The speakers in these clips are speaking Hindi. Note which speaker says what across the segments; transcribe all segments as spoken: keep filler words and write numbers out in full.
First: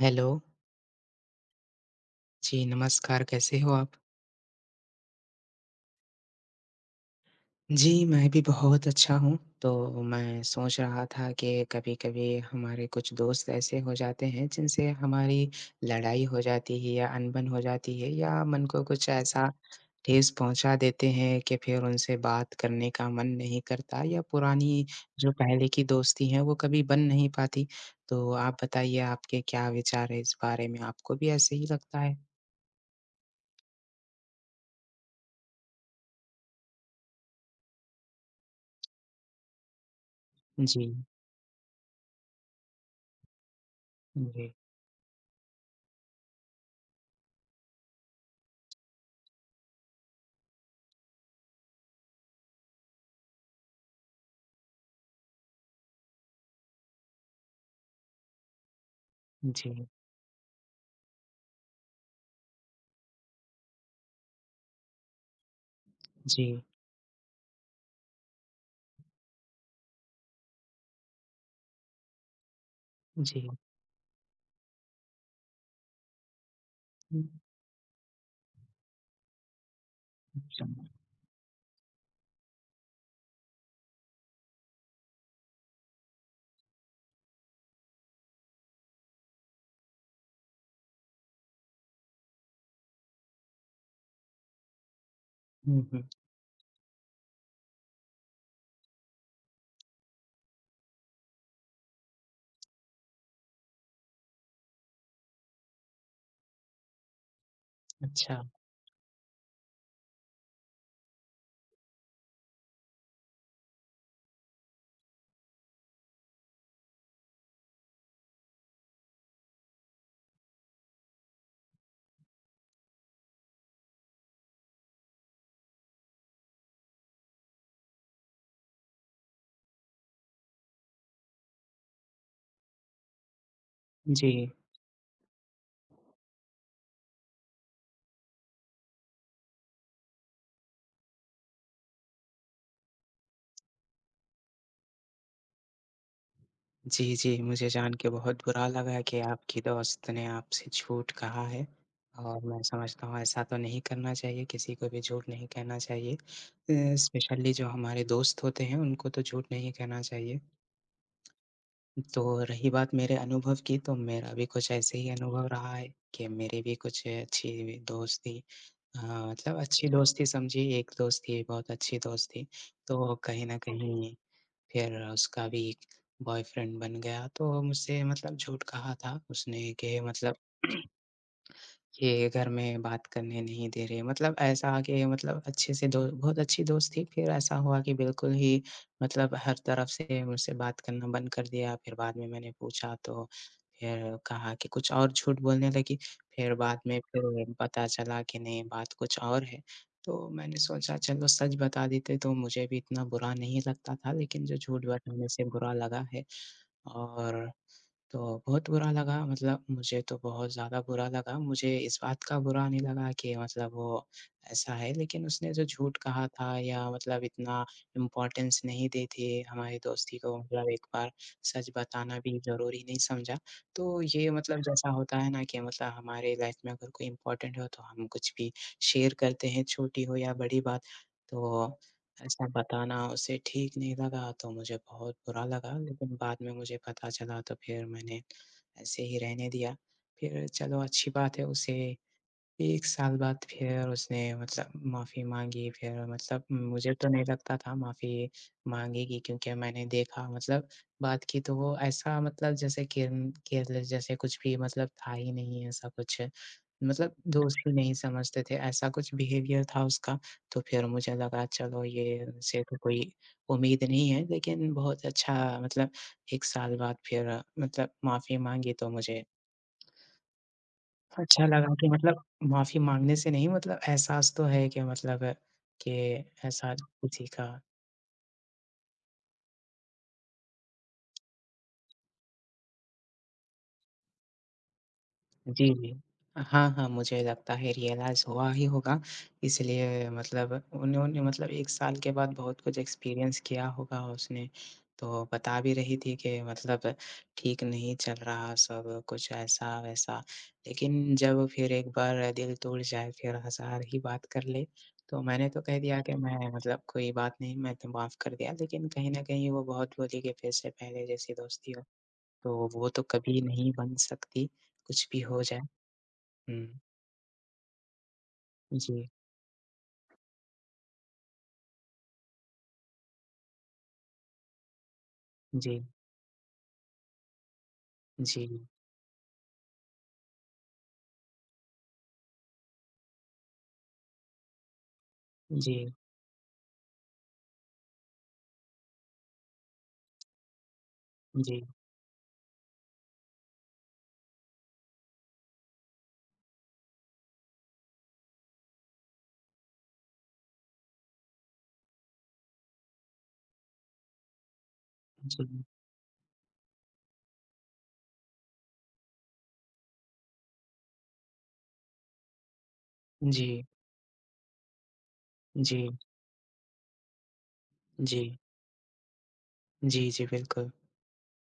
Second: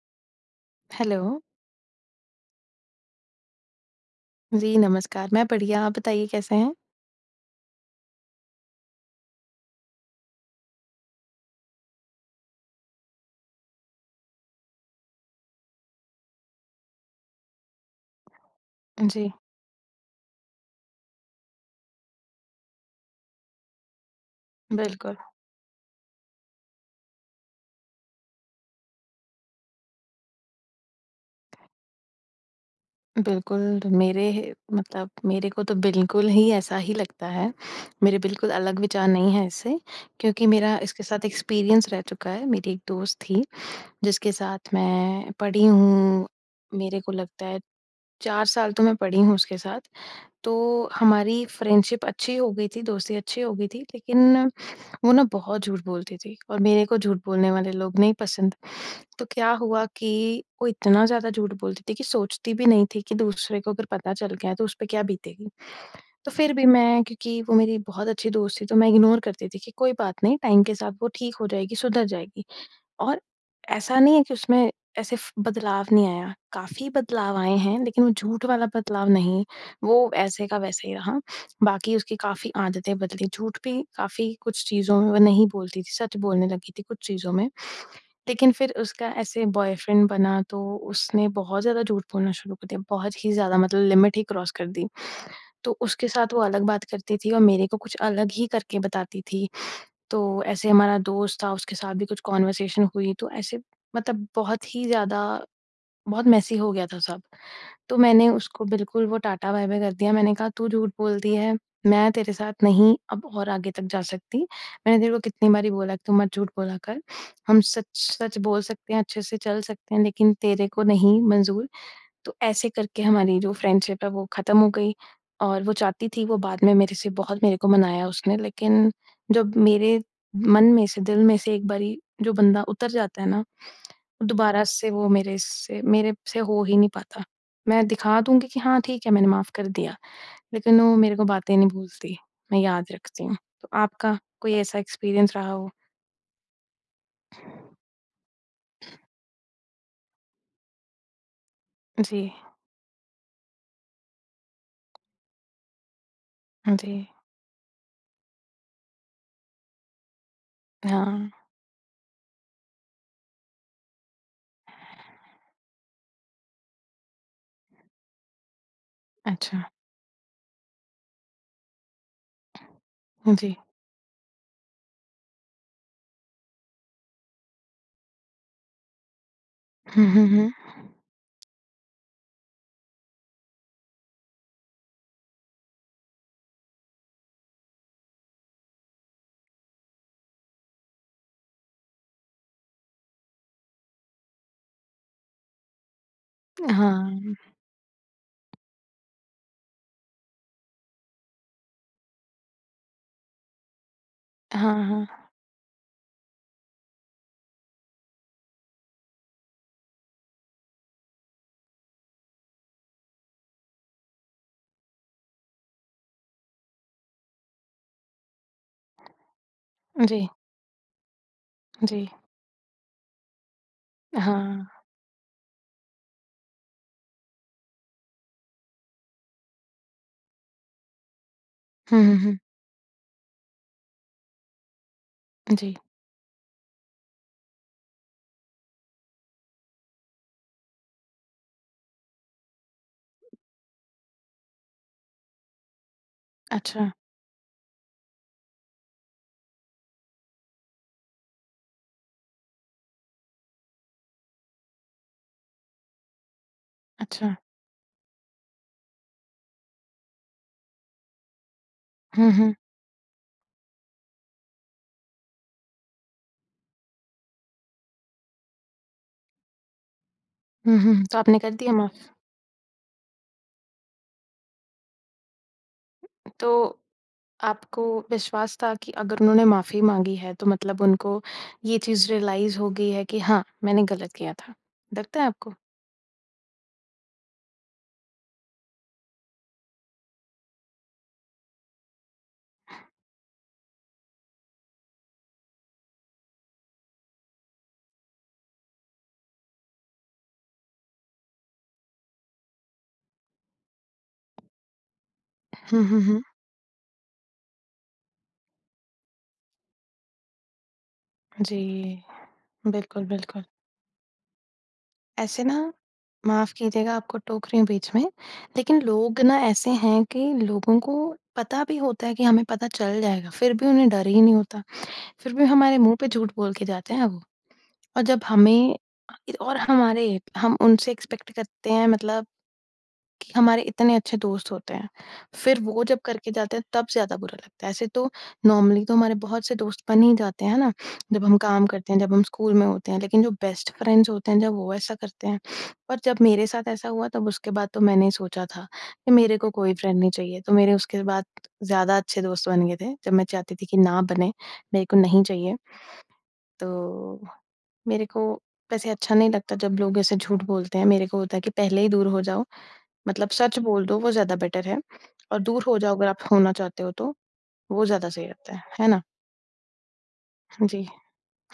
Speaker 1: हेलो।
Speaker 2: हेलो।
Speaker 1: जी, नमस्कार। कैसे हो आप?
Speaker 2: जी, नमस्कार। मैं बढ़िया, आप बताइए कैसे हैं?
Speaker 1: जी, मैं भी बहुत अच्छा हूँ, तो मैं सोच रहा था के कभी-कभी हमारे कुछ दोस्त ऐसे हो जाते हैं, जिनसे हमारी लड़ाई हो जाती है या अनबन हो जाती है या मन को कुछ
Speaker 2: जी।
Speaker 1: ऐसा ठेस पहुँचा देते हैं, कि फिर उनसे बात करने का मन नहीं करता या पुरानी
Speaker 2: बिल्कुल।
Speaker 1: जो पहले की दोस्ती है वो कभी बन नहीं पाती। तो आप बताइए आपके क्या विचार है इस बारे में? आपको भी ऐसे ही लगता है?
Speaker 2: बिल्कुल, मेरे मतलब मेरे को तो बिल्कुल ही ऐसा ही लगता है, मेरे बिल्कुल अलग विचार नहीं है इससे, क्योंकि मेरा इसके
Speaker 1: जी।
Speaker 2: साथ एक्सपीरियंस रह चुका है। मेरी एक दोस्त थी जिसके
Speaker 1: जी।
Speaker 2: साथ मैं पढ़ी हूँ, मेरे को लगता है चार साल तो मैं पढ़ी हूँ उसके साथ, तो हमारी फ्रेंडशिप अच्छी हो गई थी, दोस्ती अच्छी हो गई थी, लेकिन वो ना बहुत झूठ बोलती थी और मेरे को झूठ बोलने वाले लोग नहीं पसंद। तो क्या हुआ
Speaker 1: जी।
Speaker 2: कि वो इतना ज़्यादा झूठ बोलती थी कि सोचती भी नहीं थी कि दूसरे को अगर पता चल गया, तो उस पे क्या बीतेगी। तो फिर
Speaker 1: जी।
Speaker 2: भी मैं क्योंकि वो मेरी बहुत अच्छी दोस्त थी तो मैं इग्नोर करती थी कि कोई बात नहीं टाइम के साथ वो ठीक हो जाएगी, सुधर जाएगी और
Speaker 1: जी।
Speaker 2: ऐसा नहीं है कि उसमें ऐसे फ बदलाव नहीं आया, काफ़ी बदलाव
Speaker 1: हुँ।
Speaker 2: आए हैं, लेकिन वो झूठ वाला बदलाव नहीं, वो वैसे का वैसे ही रहा। बाकी उसकी काफ़ी आदतें बदली, झूठ भी काफ़ी कुछ चीज़ों में वो नहीं बोलती थी, सच बोलने लगी थी कुछ चीज़ों में, लेकिन फिर उसका ऐसे बॉयफ्रेंड बना, तो उसने बहुत ज़्यादा झूठ बोलना शुरू कर दिया, बहुत ही ज़्यादा मतलब लिमिट ही क्रॉस कर दी। तो
Speaker 1: हुँ, हुँ।
Speaker 2: उसके साथ वो अलग बात करती थी और मेरे को कुछ अलग ही करके बताती थी, तो ऐसे हमारा दोस्त था उसके साथ भी कुछ कॉन्वर्सेशन हुई तो ऐसे मतलब बहुत ही ज़्यादा, बहुत मेसी हो गया था सब। तो मैंने
Speaker 1: अच्छा।
Speaker 2: उसको बिल्कुल वो टाटा बाय बाय कर दिया। मैंने कहा, "तू झूठ बोलती है, मैं तेरे साथ नहीं अब और आगे तक जा सकती, मैंने तेरे को कितनी बार ही बोला कि तू मत झूठ बोला कर, हम सच सच बोल सकते हैं, अच्छे से चल सकते हैं, लेकिन तेरे को नहीं मंज़ूर।" तो ऐसे करके हमारी जो फ्रेंडशिप है, वो ख़त्म हो गई और वो चाहती थी वो बाद में मेरे से बहुत मेरे को मनाया उसने लेकिन जब मेरे मन में से, दिल में से एक बारी जो बंदा उतर जाता है ना,
Speaker 1: जी।
Speaker 2: दोबारा से वो मेरे से मेरे से हो ही नहीं पाता। मैं दिखा दूँगी कि हाँ, ठीक है, मैंने माफ़ कर दिया। लेकिन वो मेरे को बातें नहीं भूलती, मैं याद रखती हूँ, तो आपका कोई ऐसा एक्सपीरियंस रहा हो?
Speaker 1: जी, जी। मुझे जान के बहुत बुरा लगा कि आपकी दोस्त ने आपसे झूठ कहा है
Speaker 2: जी।
Speaker 1: और मैं समझता हूँ, ऐसा तो नहीं करना चाहिए किसी को भी झूठ नहीं कहना चाहिए।
Speaker 2: हाँ जी।
Speaker 1: अ, स्पेशली जो हमारे दोस्त होते हैं, उनको तो झूठ नहीं कहना चाहिए।
Speaker 2: हाँ।
Speaker 1: तो रही बात मेरे अनुभव की तो मेरा अभी कुछ ऐसे ही अनुभव रहा है कि मेरे भी कुछ अच्छी दोस्ती अ, मतलब
Speaker 2: अच्छा।
Speaker 1: अच्छी दोस्ती समझिए एक दोस्त थी बहुत अच्छी दोस्त थी, तो
Speaker 2: हुँ,
Speaker 1: कहीं
Speaker 2: जी।
Speaker 1: न कहीं फिर उसका भी एक बॉयफ्रेंड बन गया, तो वो मुझसे मतलब झूठ कहा था उसने के
Speaker 2: हुँ, हुँ,
Speaker 1: मतलब
Speaker 2: हुँ।
Speaker 1: के घर में बात करने नहीं दे रहे हैं, मतलब ऐसा आके मतलब अच्छे से दो बहुत अच्छी दोस्त थी, फिर ऐसा हुआ कि बिल्कुल ही मतलब हर तरफ़ से मुझसे बात करना बंद कर दिया, फिर बाद में मैंने पूछा तो फिर कहा कि कुछ और, झूठ बोलने लगी, फिर बाद में
Speaker 2: हाँ, हुँ।
Speaker 1: फिर पता चला कि नहीं, बात कुछ और है। तो मैंने सोचा चलो सच बता देते तो मुझे भी इतना बुरा नहीं लगता था लेकिन जो
Speaker 2: हाँ,
Speaker 1: झूठ बात
Speaker 2: हाँ।
Speaker 1: बोलने से बुरा लगा है। और तो बहुत बुरा लगा मतलब मुझे तो बहुत ज़्यादा बुरा लगा, मुझे इस बात का बुरा नहीं लगा कि मतलब वो ऐसा है, लेकिन उसने जो झूठ कहा था या मतलब इतना इम्पॉर्टेंस नहीं दी थी हमारी दोस्ती
Speaker 2: जी।
Speaker 1: को, मतलब एक बार सच
Speaker 2: जी।
Speaker 1: बताना भी ज़रूरी नहीं समझा। तो
Speaker 2: अ,
Speaker 1: ये मतलब
Speaker 2: हाँ।
Speaker 1: जैसा होता है ना कि मतलब हमारे लाइफ़ में अगर कोई इम्पॉर्टेंट हो तो हम कुछ भी शेयर करते हैं, छोटी हो या बड़ी बात, तो
Speaker 2: हुँ, हुँ, हुँ।
Speaker 1: ऐसा बताना उसे ठीक नहीं लगा, तो मुझे बहुत बुरा
Speaker 2: जी।
Speaker 1: लगा लेकिन बाद में मुझे पता चला तो फिर मैंने ऐसे ही रहने दिया। फिर चलो अच्छी बात है, उसे एक साल बाद फिर उसने मुझसे माफ़ी माँगी फिर मतलब
Speaker 2: अच्छा।
Speaker 1: मुझे तो नहीं लगता था माफ़ी माँगेगी क्योंकि मैंने देखा, मतलब बात की तो वो ऐसा मतलब जैसे केयर्न केयरलेस जैसे कुछ भी मतलब था ही नहीं ऐसा कुछ मतलब
Speaker 2: अच्छा।
Speaker 1: दोस्त भी नहीं समझते थे, ऐसा कुछ बिहेवियर था उसका, तो फिर मुझे लगा चलो ये,
Speaker 2: हुँ, हुँ।
Speaker 1: इनसे तो कोई उम्मीद नहीं है, लेकिन बहुत अच्छा, मतलब एक साल बाद फिर मतलब माफ़ी माँगी तो मुझे
Speaker 2: हुँ, हुँ, हुँ। तो आपने
Speaker 1: अच्छा
Speaker 2: कर दिया
Speaker 1: लगा कि
Speaker 2: माफ़?
Speaker 1: मतलब माफ़ी माँगने से नहीं मतलब एहसास तो है कि मतलब के ऐसा र
Speaker 2: तो
Speaker 1: किसी का।
Speaker 2: आपको विश्वास था कि अगर उन्होंने माफ़ी माँगी है, तो मतलब उनको ये चीज़ रियलाइज़ हो गई है कि हाँ, मैंने गलत किया था। लगता है आपको?
Speaker 1: जी, जी। अ, हाँ, हाँ, मुझे लगता है रियलाइज़ हुआ ही होगा, इसलिए मतलब उन्होंने मतलब एक साल के बाद बहुत कुछ एक्सपीरियंस किया होगा उसने, तो बता भी रही थी कि मतलब ठीक नहीं चल रहा सब, कुछ ऐसा-वैसा। लेकिन जब फिर एक बार दिल टूट जाए, फिर हज़ार ही बात कर ले, तो मैंने तो कह
Speaker 2: हुँ,
Speaker 1: दिया
Speaker 2: हुँ,
Speaker 1: कि,
Speaker 2: हुँ।
Speaker 1: "मैं मतलब कोई बात नहीं, मैं तो माफ़ कर दिया" लेकिन कहीं न कहीं वो बहुत बोली के फिर से पहले जैसी
Speaker 2: जी।
Speaker 1: दोस्ती हो, तो वो तो
Speaker 2: बिल्कुल,
Speaker 1: कभी
Speaker 2: बिल्कुल।
Speaker 1: नहीं बन सकती कुछ भी हो
Speaker 2: ऐसे
Speaker 1: जाए।
Speaker 2: ना, माफ़
Speaker 1: हुँ।
Speaker 2: कीजिएगा आपको टोक रही हूँ बीच में, लेकिन
Speaker 1: जी।
Speaker 2: लोग ना ऐसे हैं कि लोगों को पता भी होता है कि हमें पता चल जाएगा फिर भी उन्हें डर ही नहीं होता, फिर भी हमारे
Speaker 1: जी।
Speaker 2: मुँह पे झूठ बोल के जाते हैं वो और जब
Speaker 1: जी।
Speaker 2: हमें अ, इ और हमारे हम उनसे एक्सपेक्ट करते हैं मतलब कि हमारे इतने अच्छे दोस्त होते हैं, फिर वो
Speaker 1: जी।
Speaker 2: जब करके जाते हैं तब ज़्यादा बुरा लगता है, ऐसे तो नॉर्मली तो हमारे बहुत से दोस्त बन ही जाते हैं, है ना? जब हम काम
Speaker 1: जी।
Speaker 2: करते हैं, जब हम स्कूल में होते हैं, लेकिन जो बेस्ट फ्रेंड्स होते हैं जब वो ऐसा करते हैं और जब मेरे साथ ऐसा हुआ तब उसके बाद तो मैंने सोचा था कि मेरे को कोई फ्रेंड नहीं चाहिए। तो मेरे उसके बाद ज़्यादा अच्छे दोस्त बन गए थे। जब मैं चाहती थी कि ना बने, मेरे को नहीं चाहिए।
Speaker 1: जी।
Speaker 2: तो मेरे को वैसे अच्छा नहीं लगता जब लोग ऐसे झूठ बोलते हैं, मेरे को होता है कि पहले ही दूर हो जाओ, मतलब सच
Speaker 1: जी।
Speaker 2: बोल दो वो ज़्यादा बेटर है और दूर हो
Speaker 1: जी।
Speaker 2: जाओ अगर आप होना चाहते हो तो, वो ज़्यादा सही
Speaker 1: जी।
Speaker 2: रहता है, है ना?
Speaker 1: जी, जी,
Speaker 2: हाँ
Speaker 1: बिल्कुल।
Speaker 2: जी,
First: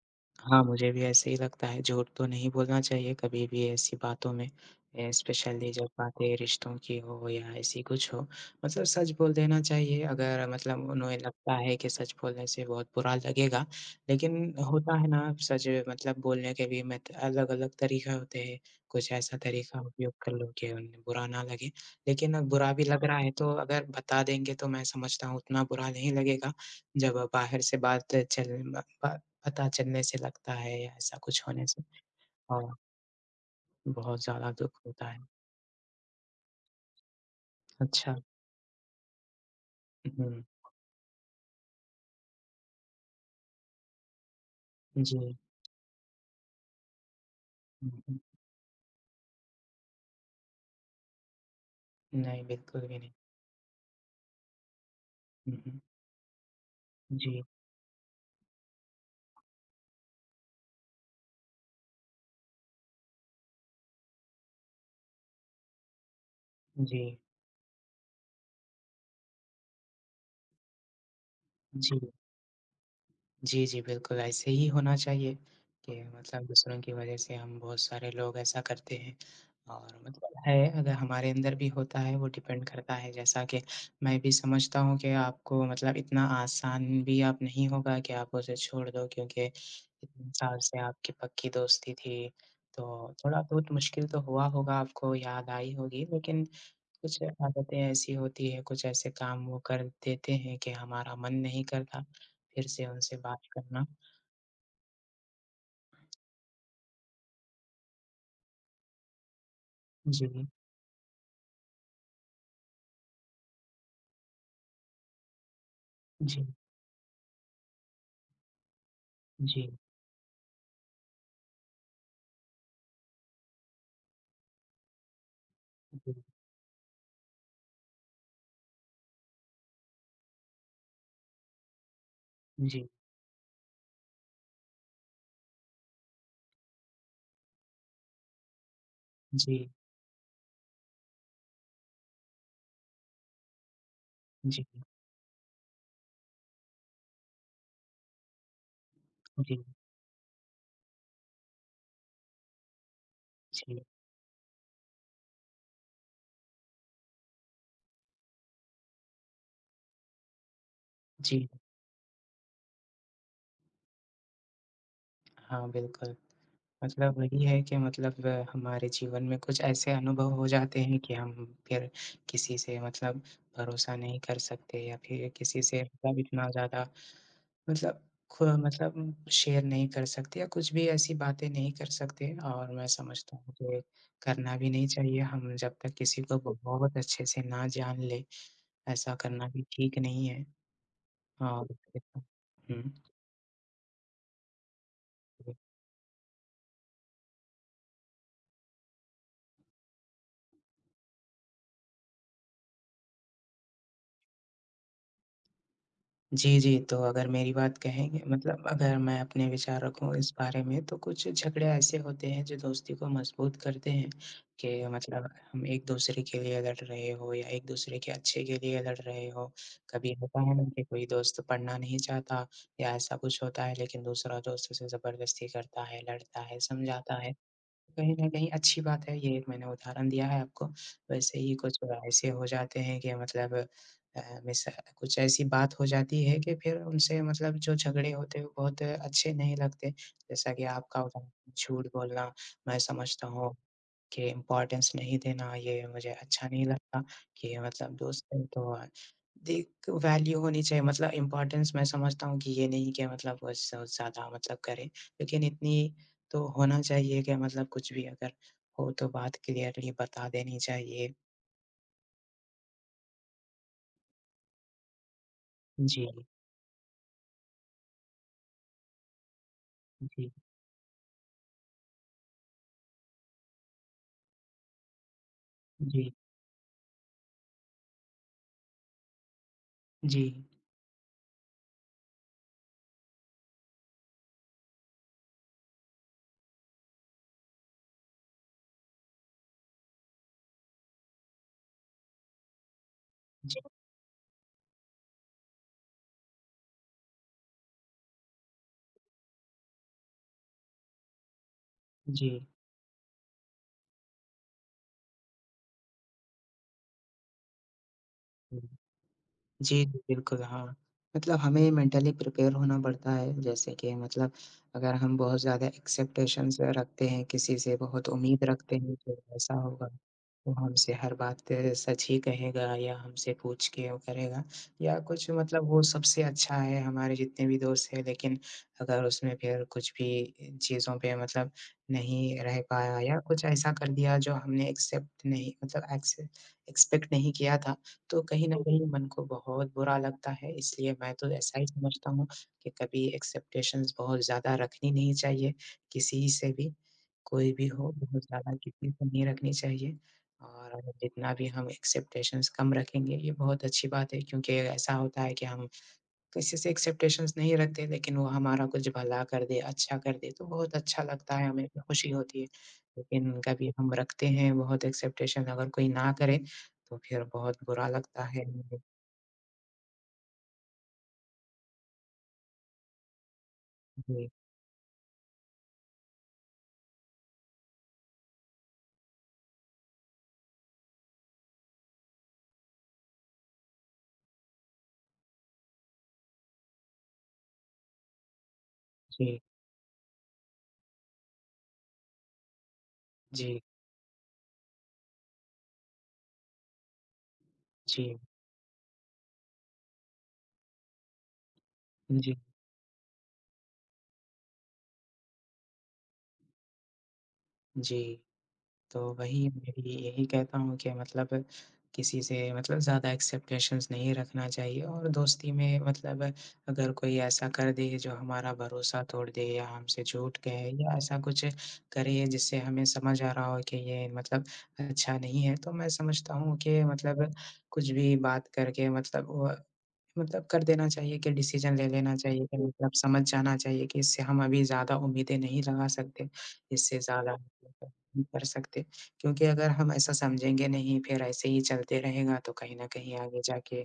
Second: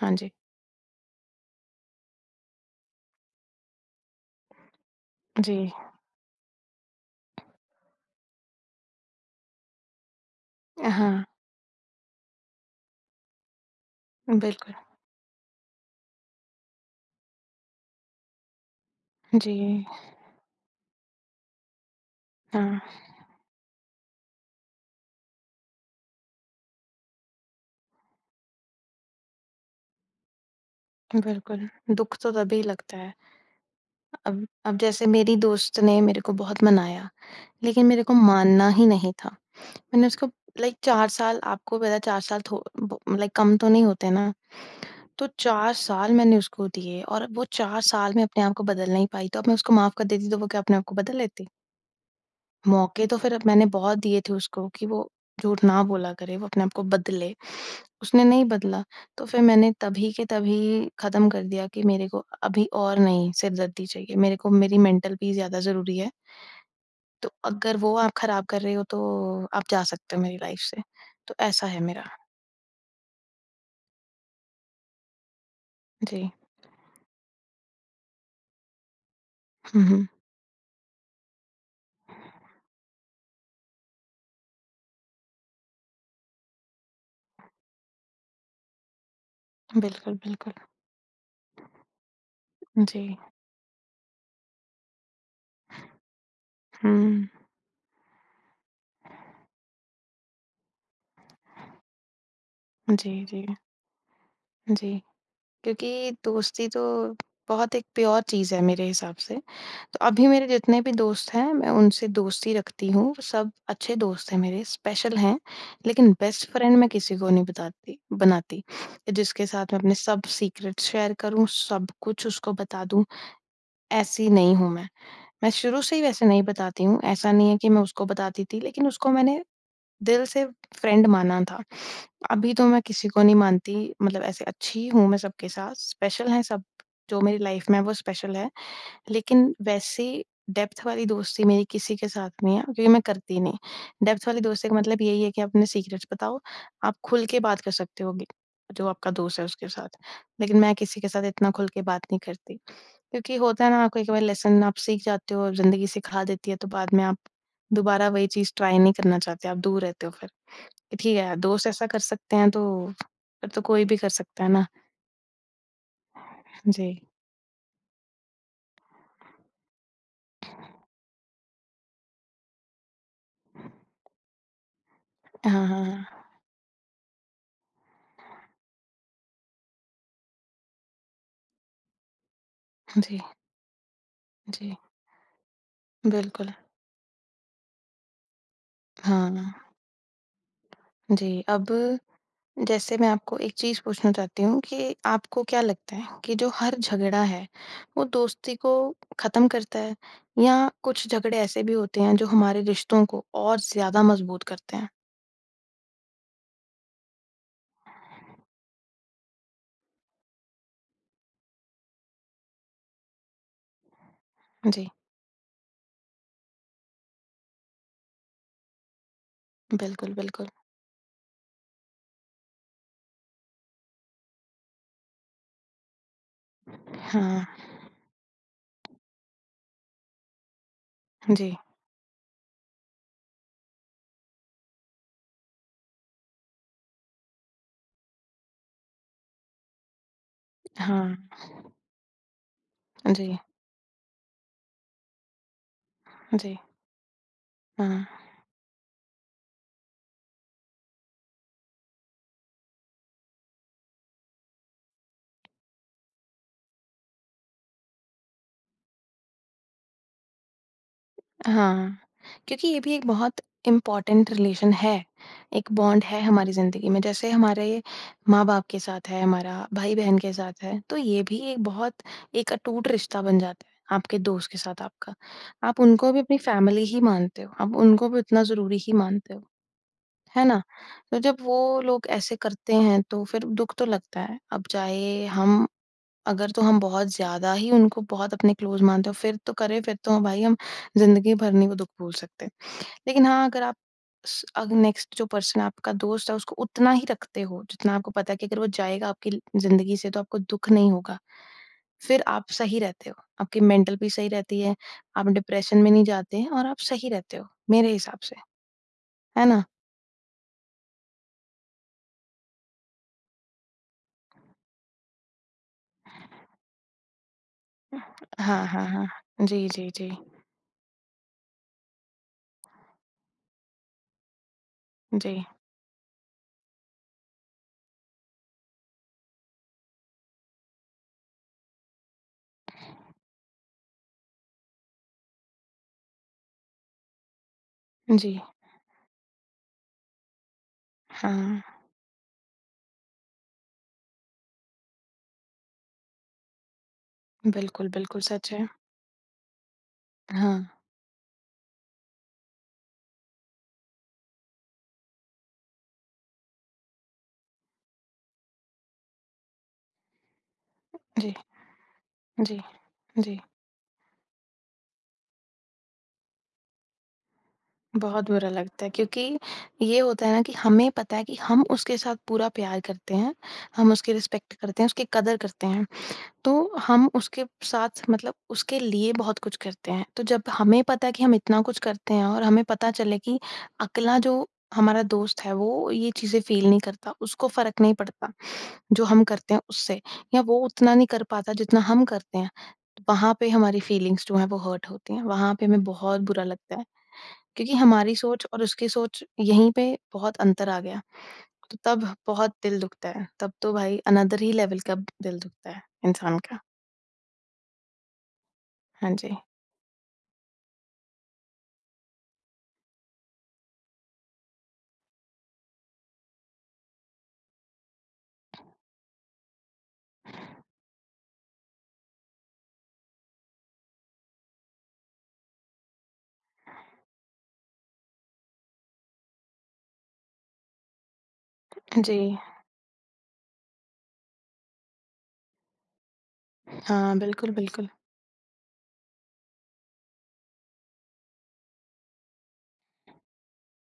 Speaker 2: हाँ जी।
Speaker 1: हाँ, मुझे भी ऐसे ही लगता है, झूठ तो नहीं बोलना चाहिए कभी भी ऐसी बातों में अ,
Speaker 2: जी।
Speaker 1: स्पेशली जब बातें रिश्तों की हो या ऐसी कुछ हो मतलब सच बोल देना चाहिए, अगर
Speaker 2: अ,
Speaker 1: मतलब उन्हें
Speaker 2: हाँ।
Speaker 1: लगता है कि सच बोलने से बहुत बुरा लगेगा, लेकिन
Speaker 2: बिल्कुल।
Speaker 1: होता है ना सच मतलब बोलने के भी मत अलग-अलग तरीक़ा होते हैं, कुछ ऐसा
Speaker 2: जी।
Speaker 1: तरीक़ा उपयोग कर लो कि उन्हें बुरा ना लगे, लेकिन अब बुरा
Speaker 2: हाँ।
Speaker 1: भी लग रहा है, तो अगर बता देंगे तो मैं समझता हूँ, उतना बुरा नहीं लगेगा, जब बाहर से बात चल ब ब पता चलने से लगता है या ऐसा कुछ
Speaker 2: बिल्कुल,
Speaker 1: होने से
Speaker 2: दुःख तो तभी
Speaker 1: हाँ।
Speaker 2: लगता है।
Speaker 1: बहुत
Speaker 2: अम,
Speaker 1: ज़्यादा दुःख
Speaker 2: अब जैसे
Speaker 1: होता है।
Speaker 2: मेरी दोस्त ने मेरे को बहुत मनाया, लेकिन मेरे को
Speaker 1: अच्छा।
Speaker 2: मानना ही नहीं था मैंने उसको
Speaker 1: हुँ।
Speaker 2: लाइक चार साल आपको पता है, चार साल थो ब लाइक कम तो नहीं होते ना,
Speaker 1: जी।
Speaker 2: तो चार साल मैंने उसको दिए और वो चार साल में अपने आप को बदल नहीं पाई, तो अब मैं उसको माफ़ कर देती तो वो क्या अपने आप को बदल लेती?
Speaker 1: नहीं, बिल्कुल भी
Speaker 2: मौके
Speaker 1: नहीं।
Speaker 2: तो फिर अब मैंने बहुत दिए थे उसको कि वो झूठ
Speaker 1: उहुँ।
Speaker 2: ना बोला करें, वो अपने आप को बदले,
Speaker 1: जी।
Speaker 2: उसने नहीं बदला। तो फिर मैंने तभी के तभी ख़त्म कर दिया कि मेरे को अभी और नहीं सिरदर्दी चाहिए, मेरे को मेरी मेंटल पीस ज़्यादा ज़रूरी है।
Speaker 1: जी।
Speaker 2: तो अगर वो आप खराब कर रहे हो तो आप जा सकते हो मेरी लाइफ़ से, तो ऐसा है मेरा।
Speaker 1: जी। जी, जी, बिल्कुल, ऐसे ही होना चाहिए कि
Speaker 2: जी।
Speaker 1: मतलब दूसरों की वजह से हम बहुत सारे लोग ऐसा करते हैं
Speaker 2: हुँ,
Speaker 1: और
Speaker 2: हुँ।
Speaker 1: मतलब है, अगर हमारे अंदर भी होता है, वो डिपेंड करता है। जैसा कि मैं भी समझता हूँ कि आपको मतलब इतना आसान भी आप नहीं होगा कि आप उसे छोड़ दो, क्योंकि
Speaker 2: बिल्कुल,
Speaker 1: इतने
Speaker 2: बिल्कुल।
Speaker 1: साल से आपकी पक्की दोस्ती थी,
Speaker 2: जी।
Speaker 1: तो थोड़ा-बहुत मुश्किल तो हुआ होगा, आपको याद आई होगी। लेकिन कुछ
Speaker 2: हुँ।
Speaker 1: आदतें ऐसी होती हैं, कुछ ऐसे काम वो कर देते हैं कि हमारा मन नहीं करता फिर से उनसे
Speaker 2: जी,
Speaker 1: बात
Speaker 2: जी।
Speaker 1: करना।
Speaker 2: जी, क्योंकि दोस्ती तो बहुत एक प्योर चीज़ है मेरे हिसाब से। तो अभी मेरे
Speaker 1: जी।
Speaker 2: जितने भी दोस्त हैं, मैं उनसे दोस्ती रखती हूँ। सब अच्छे दोस्त हैं मेरे, स्पेशल हैं, लेकिन
Speaker 1: जी।
Speaker 2: बेस्ट फ्रेंड मैं किसी को नहीं बताती बनाती, इ जिसके साथ
Speaker 1: जी।
Speaker 2: मैं अपने सब सीक्रेट शेयर करूँ, सब कुछ उसको बता दूँ, ऐसी नहीं हूँ मैं। मैं शुरू से ही
Speaker 1: जी।
Speaker 2: वैसे नहीं बताती हूँ, ऐसा नहीं है कि मैं उसको बताती थी, लेकिन उसको मैंने दिल से फ्रेंड माना था। अभी तो मैं
Speaker 1: जी।
Speaker 2: किसी को नहीं मानती, मतलब ऐसे अच्छी ही हूँ मैं सबके साथ, स्पेशल हैं सब, जो मेरी लाइफ़ में हैं, वो स्पेशल हैं। लेकिन
Speaker 1: जी।
Speaker 2: वैसी डेप्थ वाली दोस्ती मेरी किसी के साथ नहीं है, क्योंकि मैं करती नहीं। डेप्थ वाली
Speaker 1: जी।
Speaker 2: दोस्ती का मतलब यही है कि अपने सीक्रेट्स बताओ। आप खुल के बात कर सकते होंगे, जो आपका दोस्त है,
Speaker 1: जी।
Speaker 2: उसके साथ। लेकिन मैं किसी के साथ इतना खुल के बात नहीं करती, क्योंकि होता है
Speaker 1: जी।
Speaker 2: ना, कोई-कभार लेसन आप सीख जाते हो और ज़िंदगी सिखा देती है, तो बाद में आप दोबारा वही चीज़ ट्राई नहीं करना चाहते, आप दूर रहते हो फिर, कि ठीक है यार,
Speaker 1: जी।
Speaker 2: दोस्त ऐसा कर सकते हैं तो, फिर तो कोई भी कर सकता है ना।
Speaker 1: हाँ, बिल्कुल।
Speaker 2: जी।
Speaker 1: मतलब वही है कि मतलब हमारे जीवन में कुछ ऐसे अनुभव हो जाते हैं कि, हम फिर किसी से मतलब भरोसा नहीं कर सकते या फिर
Speaker 2: अ,
Speaker 1: किसी
Speaker 2: हाँ,
Speaker 1: से
Speaker 2: हाँ, हाँ।
Speaker 1: मतलब इतना ज़्यादा मतलब ख़ु मतलब शेयर नहीं कर सकते या कुछ भी ऐसी बातें नहीं कर सकते और मैं
Speaker 2: जी।
Speaker 1: समझता हूँ कि, करना भी
Speaker 2: जी।
Speaker 1: नहीं चाहिए हम जब तक किसी को
Speaker 2: बिल्कुल।
Speaker 1: बहुत अच्छे से ना जान लें, ऐसा करना भी
Speaker 2: हाँ।
Speaker 1: ठीक नहीं है।
Speaker 2: जी,
Speaker 1: हाँ,
Speaker 2: अब
Speaker 1: बिल्कुल।
Speaker 2: जैसे
Speaker 1: हुँ।
Speaker 2: मैं आपको एक चीज़ पूछना चाहती हूँ कि, आपको
Speaker 1: बि
Speaker 2: क्या लगता है कि जो हर झगड़ा है, वो दोस्ती को ख़त्म करता है या कुछ झगड़े ऐसे भी होते हैं जो हमारे रिश्तों को और ज़्यादा मज़बूत करते हैं?
Speaker 1: जी, जी। तो अगर मेरी बात कहेंगे मतलब अगर मैं अपने विचार रखूँ इस बारे में तो कुछ झगड़े ऐसे होते हैं, जो दोस्ती को मज़बूत करते हैं
Speaker 2: जी।
Speaker 1: के मतलब हम एक-दूसरे के लिए लड़ रहे हो या एक-दूसरे के अच्छे के लिए लड़ रहे हो। कभी
Speaker 2: बिल्कुल,
Speaker 1: होता
Speaker 2: बिल्कुल।
Speaker 1: है ना कि कोई दोस्त पढ़ना नहीं चाहता या ऐसा कुछ होता है लेकिन दूसरा दोस्त उसे ज़बरदस्ती करता है, लड़ता है, समझाता है,
Speaker 2: हाँ।
Speaker 1: कहीं न कहीं अच्छी बात है ये एक मैंने उदाहरण दिया है आपको। वैसे ही
Speaker 2: जी।
Speaker 1: कुछ [unintelligible] ऐसे हो जाते हैं कि मतलब अ, मिस कुछ ऐसी बात हो जाती है कि फिर उनसे मतलब जो झगड़े होते हैं, वो बहुत अच्छे नहीं लगते, जैसा कि आपका
Speaker 2: हाँ।
Speaker 1: उदाहरण, झूठ बोलना। मैं
Speaker 2: अ,
Speaker 1: समझता
Speaker 2: जी।
Speaker 1: हूँ के इम्पॉर्टेंस नहीं देना, ये मुझे अच्छा
Speaker 2: जी।
Speaker 1: नहीं लगता कि मतलब
Speaker 2: हाँ।
Speaker 1: दोस्त हों तो, एक वैल्यू होनी चाहिए मतलब इम्पॉर्टेंस मैं समझता हूँ कि ये नहीं कि मतलब वोस ज़्यादा मतलब करें। लेकिन इतनी तो होना चाहिए कि मतलब कुछ भी अगर हो, तो बात क्लियरली बता देनी चाहिए।
Speaker 2: अ, हाँ। क्योंकि ये भी एक बहुत इम्पोर्टेंट रिलेशन है, एक बॉन्ड
Speaker 1: जी।
Speaker 2: है हमारी ज़िंदगी में। जैसे हमारे माँ-बाप के साथ है, हमारा भाई-बहन
Speaker 1: जी।
Speaker 2: के साथ है, तो ये भी एक बहुत एक अटूट रिश्ता बन जाता है, आपके दोस्त के साथ आपका। आप उनको
Speaker 1: जी।
Speaker 2: भी अपनी फैमिली ही मानते हो, आप उनको भी उतना ज़रूरी ही मानते हो। है
Speaker 1: जी।
Speaker 2: ना? तो जब वो लोग ऐसे करते हैं तो फिर दुःख तो लगता है, अब चाहे हम अगर तो हम बहुत ज़्यादा ही उनको बहुत अपने क्लोज़ मानते हैं और फिर तो करे, फिर तो भाई हम ज़िंदगी भर नहीं वो दुःख भूल सकते। लेकिन हाँ,
Speaker 1: जी।
Speaker 2: अगर आप स अग नेक्स्ट जो पर्सन आपका दोस्त है उसको उतना ही रखते हो, जितना आपको पता है कि अगर वो जाएगा आपकी ल ज़िंदगी से तो आपको दुःख नहीं होगा, फिर
Speaker 1: जी।
Speaker 2: आप सही रहते हो। आपकी मेंटल पी सही रहती है, आप डिप्रेशन में नहीं जाते हैं और आप सही रहते हो, मेरे हिसाब से।
Speaker 1: हुँ।
Speaker 2: है ना?
Speaker 1: जी, जी, बिल्कुल हाँ, मतलब हमें मेंटली प्रिपेयर होना पड़ता है। जैसे कि मतलब अगर हम बहुत ज़्यादा एक्सेप्टेशंस रखते हैं किसी से बहुत उम्मीद
Speaker 2: हाँ,
Speaker 1: रखते
Speaker 2: हाँ,
Speaker 1: हैं कि जो
Speaker 2: हाँ।
Speaker 1: ऐसा
Speaker 2: जी,
Speaker 1: होगा,
Speaker 2: जी, जी।
Speaker 1: वो हमसे हर बात सच ही कहेगा या हमसे पूछ के वो करेगा या कुछ
Speaker 2: जी।
Speaker 1: मतलब वो सबसे अच्छा है हमारे जितने भी दोस्त हैं लेकिन अगर उसमें फिर कुछ भी चीज़ों पे मतलब नहीं रह पाया या कुछ ऐसा कर दिया, जो हमने एक्सेप्ट नहीं मतलब एक्से एक्सपेक्ट नहीं किया था, तो
Speaker 2: जी।
Speaker 1: कहीं न कहीं मन को बहुत बुरा लगता है इसलिए मैं तो ऐसा
Speaker 2: हाँ।
Speaker 1: ही समझता हूँ कि कभी एक्सेप्टेशंस बहुत ज़्यादा रखनी नहीं चाहिए किसी से भी। कोई भी
Speaker 2: बिल्कुल,
Speaker 1: हो
Speaker 2: बिल्कुल
Speaker 1: बहुत
Speaker 2: सच
Speaker 1: ज़्यादा
Speaker 2: है।
Speaker 1: किसी से नहीं रखनी चाहिए,
Speaker 2: हाँ।
Speaker 1: और हम जितना भी हम एक्सेप्टेशंस कम रखेंगे ये बहुत अच्छी बात है क्योंकि ऐसा होता है कि, हम किसी से एक्सेप्टेशंस नहीं रखते लेकिन वो हमारा कुछ भला कर दे, अच्छा कर दे तो बहुत अच्छा
Speaker 2: जी।
Speaker 1: लगता है, हमें तो खुशी होती है।
Speaker 2: जी।
Speaker 1: लेकिन
Speaker 2: जी।
Speaker 1: उनका भी हम रखते हैं बहुत एक्सेप्टेशंस अगर कोई ना करे, तो फिर बहुत बुरा लगता
Speaker 2: बहुत
Speaker 1: है
Speaker 2: बुरा
Speaker 1: हमको।
Speaker 2: लगता है क्योंकि ये होता है ना कि हमें पता है कि हम उसके साथ पूरा प्यार करते हैं, हम उसकी
Speaker 1: जी।
Speaker 2: रिस्पेक्ट करते हैं, उसकी कदर करते हैं, तो हम उसके साथ मतलब उसके लिए बहुत कुछ करते हैं। तो जब हमें पता है कि हम इतना कुछ करते हैं और हमें पता चले कि अगला जो हमारा दोस्त है वो ये चीज़ें फ़ील नहीं करता, उसको फ़र्क नहीं पड़ता, जो हम
Speaker 1: जी।
Speaker 2: करते हैं उससे, या वो उतना नहीं कर पाता जितना हम करते हैं। वहाँ पे
Speaker 1: जी।
Speaker 2: हमारी फीलिंग्स जो हैं वो हर्ट होती हैं, वहाँ पे हमें बहुत बुरा लगता है, क्योंकि हमारी
Speaker 1: जी।
Speaker 2: सोच और उसकी सोच यहीं पे बहुत अंतर आ गया, तो तब
Speaker 1: जी।
Speaker 2: बहुत दिल दुखता है। तब तो भाई अनअदर ही लेवल का दिल दुखता है इंसान का।
Speaker 1: जी। तो
Speaker 2: हाँ जी।
Speaker 1: वही मैं भी यही कहता हूँ कि मतलब किसी से मतलब ज़्यादा एक्सेप्टेशन्स नहीं रखना चाहिए और दोस्ती में मतलब अगर कोई ऐसा कर दे जो हमारा भरोसा तोड़ दे या हमसे झूठ कहे या ऐसा कुछ करे जिससे हमें समझ आ रहा हो कि ये मतलब अच्छा नहीं है तो मैं समझता हूँ कि मतलब कुछ भी बात करके मतलब अ, मतलब कर देना चाहिए कि डिसीज़न ले लेना
Speaker 2: जी।
Speaker 1: चाहिए कि मतलब समझ जाना चाहिए कि इससे हम अभी ज़्यादा उम्मीदें नहीं लगा सकते इससे
Speaker 2: हाँ,
Speaker 1: ज़्यादा
Speaker 2: बिल्कुल बिल्कुल।
Speaker 1: नहीं कर सकते, क्योंकि अगर हम ऐसा समझेंगे नहीं फिर ऐसे ही चलते रहेगा, तो कहीं न कहीं आगे जाके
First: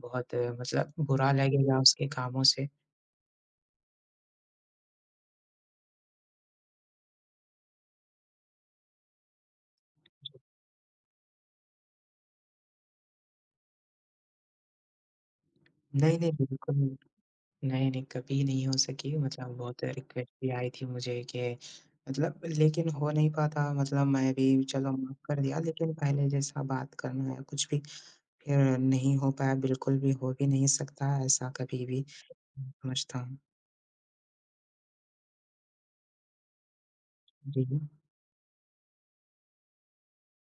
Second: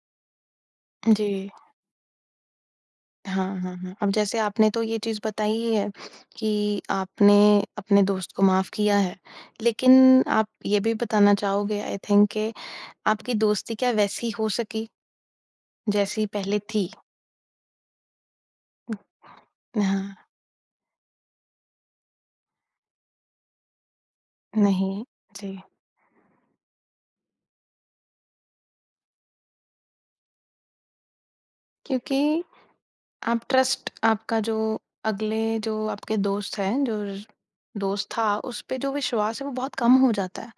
Speaker 1: बहुत मतलब बुरा
Speaker 2: जी।
Speaker 1: लगेगा उसके कामों से।
Speaker 2: हाँ, हाँ, हाँ। अब जैसे आपने तो ये चीज़ बताई ही है कि आपने अपने दोस्त को माफ़ किया है। लेकिन आप ये भी बताना चाहोगे आई थिंक कि आपकी दोस्ती क्या वैसी हो सकी?
Speaker 1: नहीं,
Speaker 2: जैसी
Speaker 1: नहीं
Speaker 2: पहले
Speaker 1: बिल्कुल भी।
Speaker 2: थी।
Speaker 1: नहीं, नहीं कभी नहीं हो सके मतलब
Speaker 2: उम,
Speaker 1: बहुत
Speaker 2: हाँ।
Speaker 1: रिक्वेस्ट भी आई थी मुझे कि मतलब लेकिन हो नहीं पाता मतलब मैं भी चलो
Speaker 2: नहीं।
Speaker 1: माफ़ कर
Speaker 2: जी।
Speaker 1: दिया लेकिन पहले जैसा बात करना है कुछ भी। अ, नहीं होता है बिल्कुल भी हो भी नहीं सकता ऐसा कभी भी।
Speaker 2: क्योंकि
Speaker 1: मझता हुँ।
Speaker 2: आप ट्रस्ट आपका जो अगले जो आपके दोस्त हैं जो
Speaker 1: जी, जी।
Speaker 2: दोस्त था उस पे जो विश्वास है वो बहुत कम हो जाता है।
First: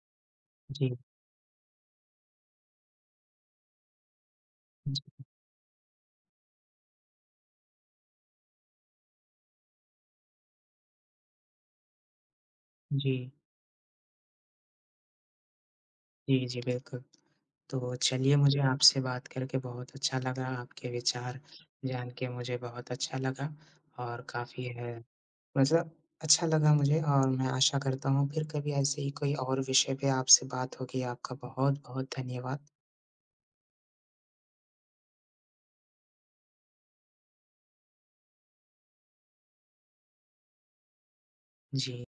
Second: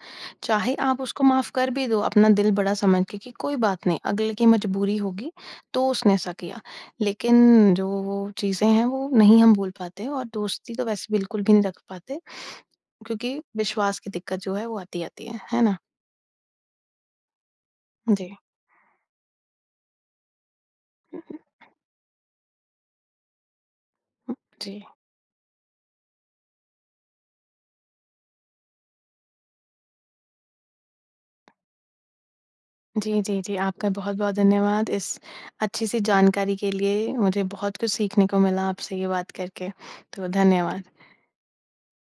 Speaker 2: चाहे
Speaker 1: जी।
Speaker 2: आप उसको माफ़ कर भी दो, अपना दिल बड़ा समझ के कि कोई बात नहीं अगले की मजबूरी
Speaker 1: जी।
Speaker 2: होगी, तो उसने ऐसा किया। लेकिन जो वो चीज़ें हैं, वो नहीं हम भूल पाते और दोस्ती तो वैसे बिल्कुल भी नहीं रख पाते
Speaker 1: जी।
Speaker 2: क्योंकि विश्वास की दिक्कत जो है वो आती-आती है। है ना?
Speaker 1: जी, जी बिल्कुल। तो
Speaker 2: जी।
Speaker 1: चलिए मुझे आपसे बात करके बहुत अच्छा लगा। आपके
Speaker 2: हुँ,
Speaker 1: विचार
Speaker 2: हुँ।
Speaker 1: जान के मुझे बहुत अच्छा लगा और
Speaker 2: हुँ,
Speaker 1: काफ़ी
Speaker 2: जी।
Speaker 1: है। बस अच्छा लगा मुझे और मैं आशा करता हूँ फिर कभी ऐसे ही कोई और विषय पे आपसे बात होगी। आपका बहुत-बहुत धन्यवाद।
Speaker 2: जी, जी, जी। आपका बहुत-बहुत धन्यवाद इस अच्छी-सी जानकारी के लिए। मुझे बहुत कुछ सीखने को मिला आपसे ये बात करके। तो धन्यवाद।
Speaker 1: जी।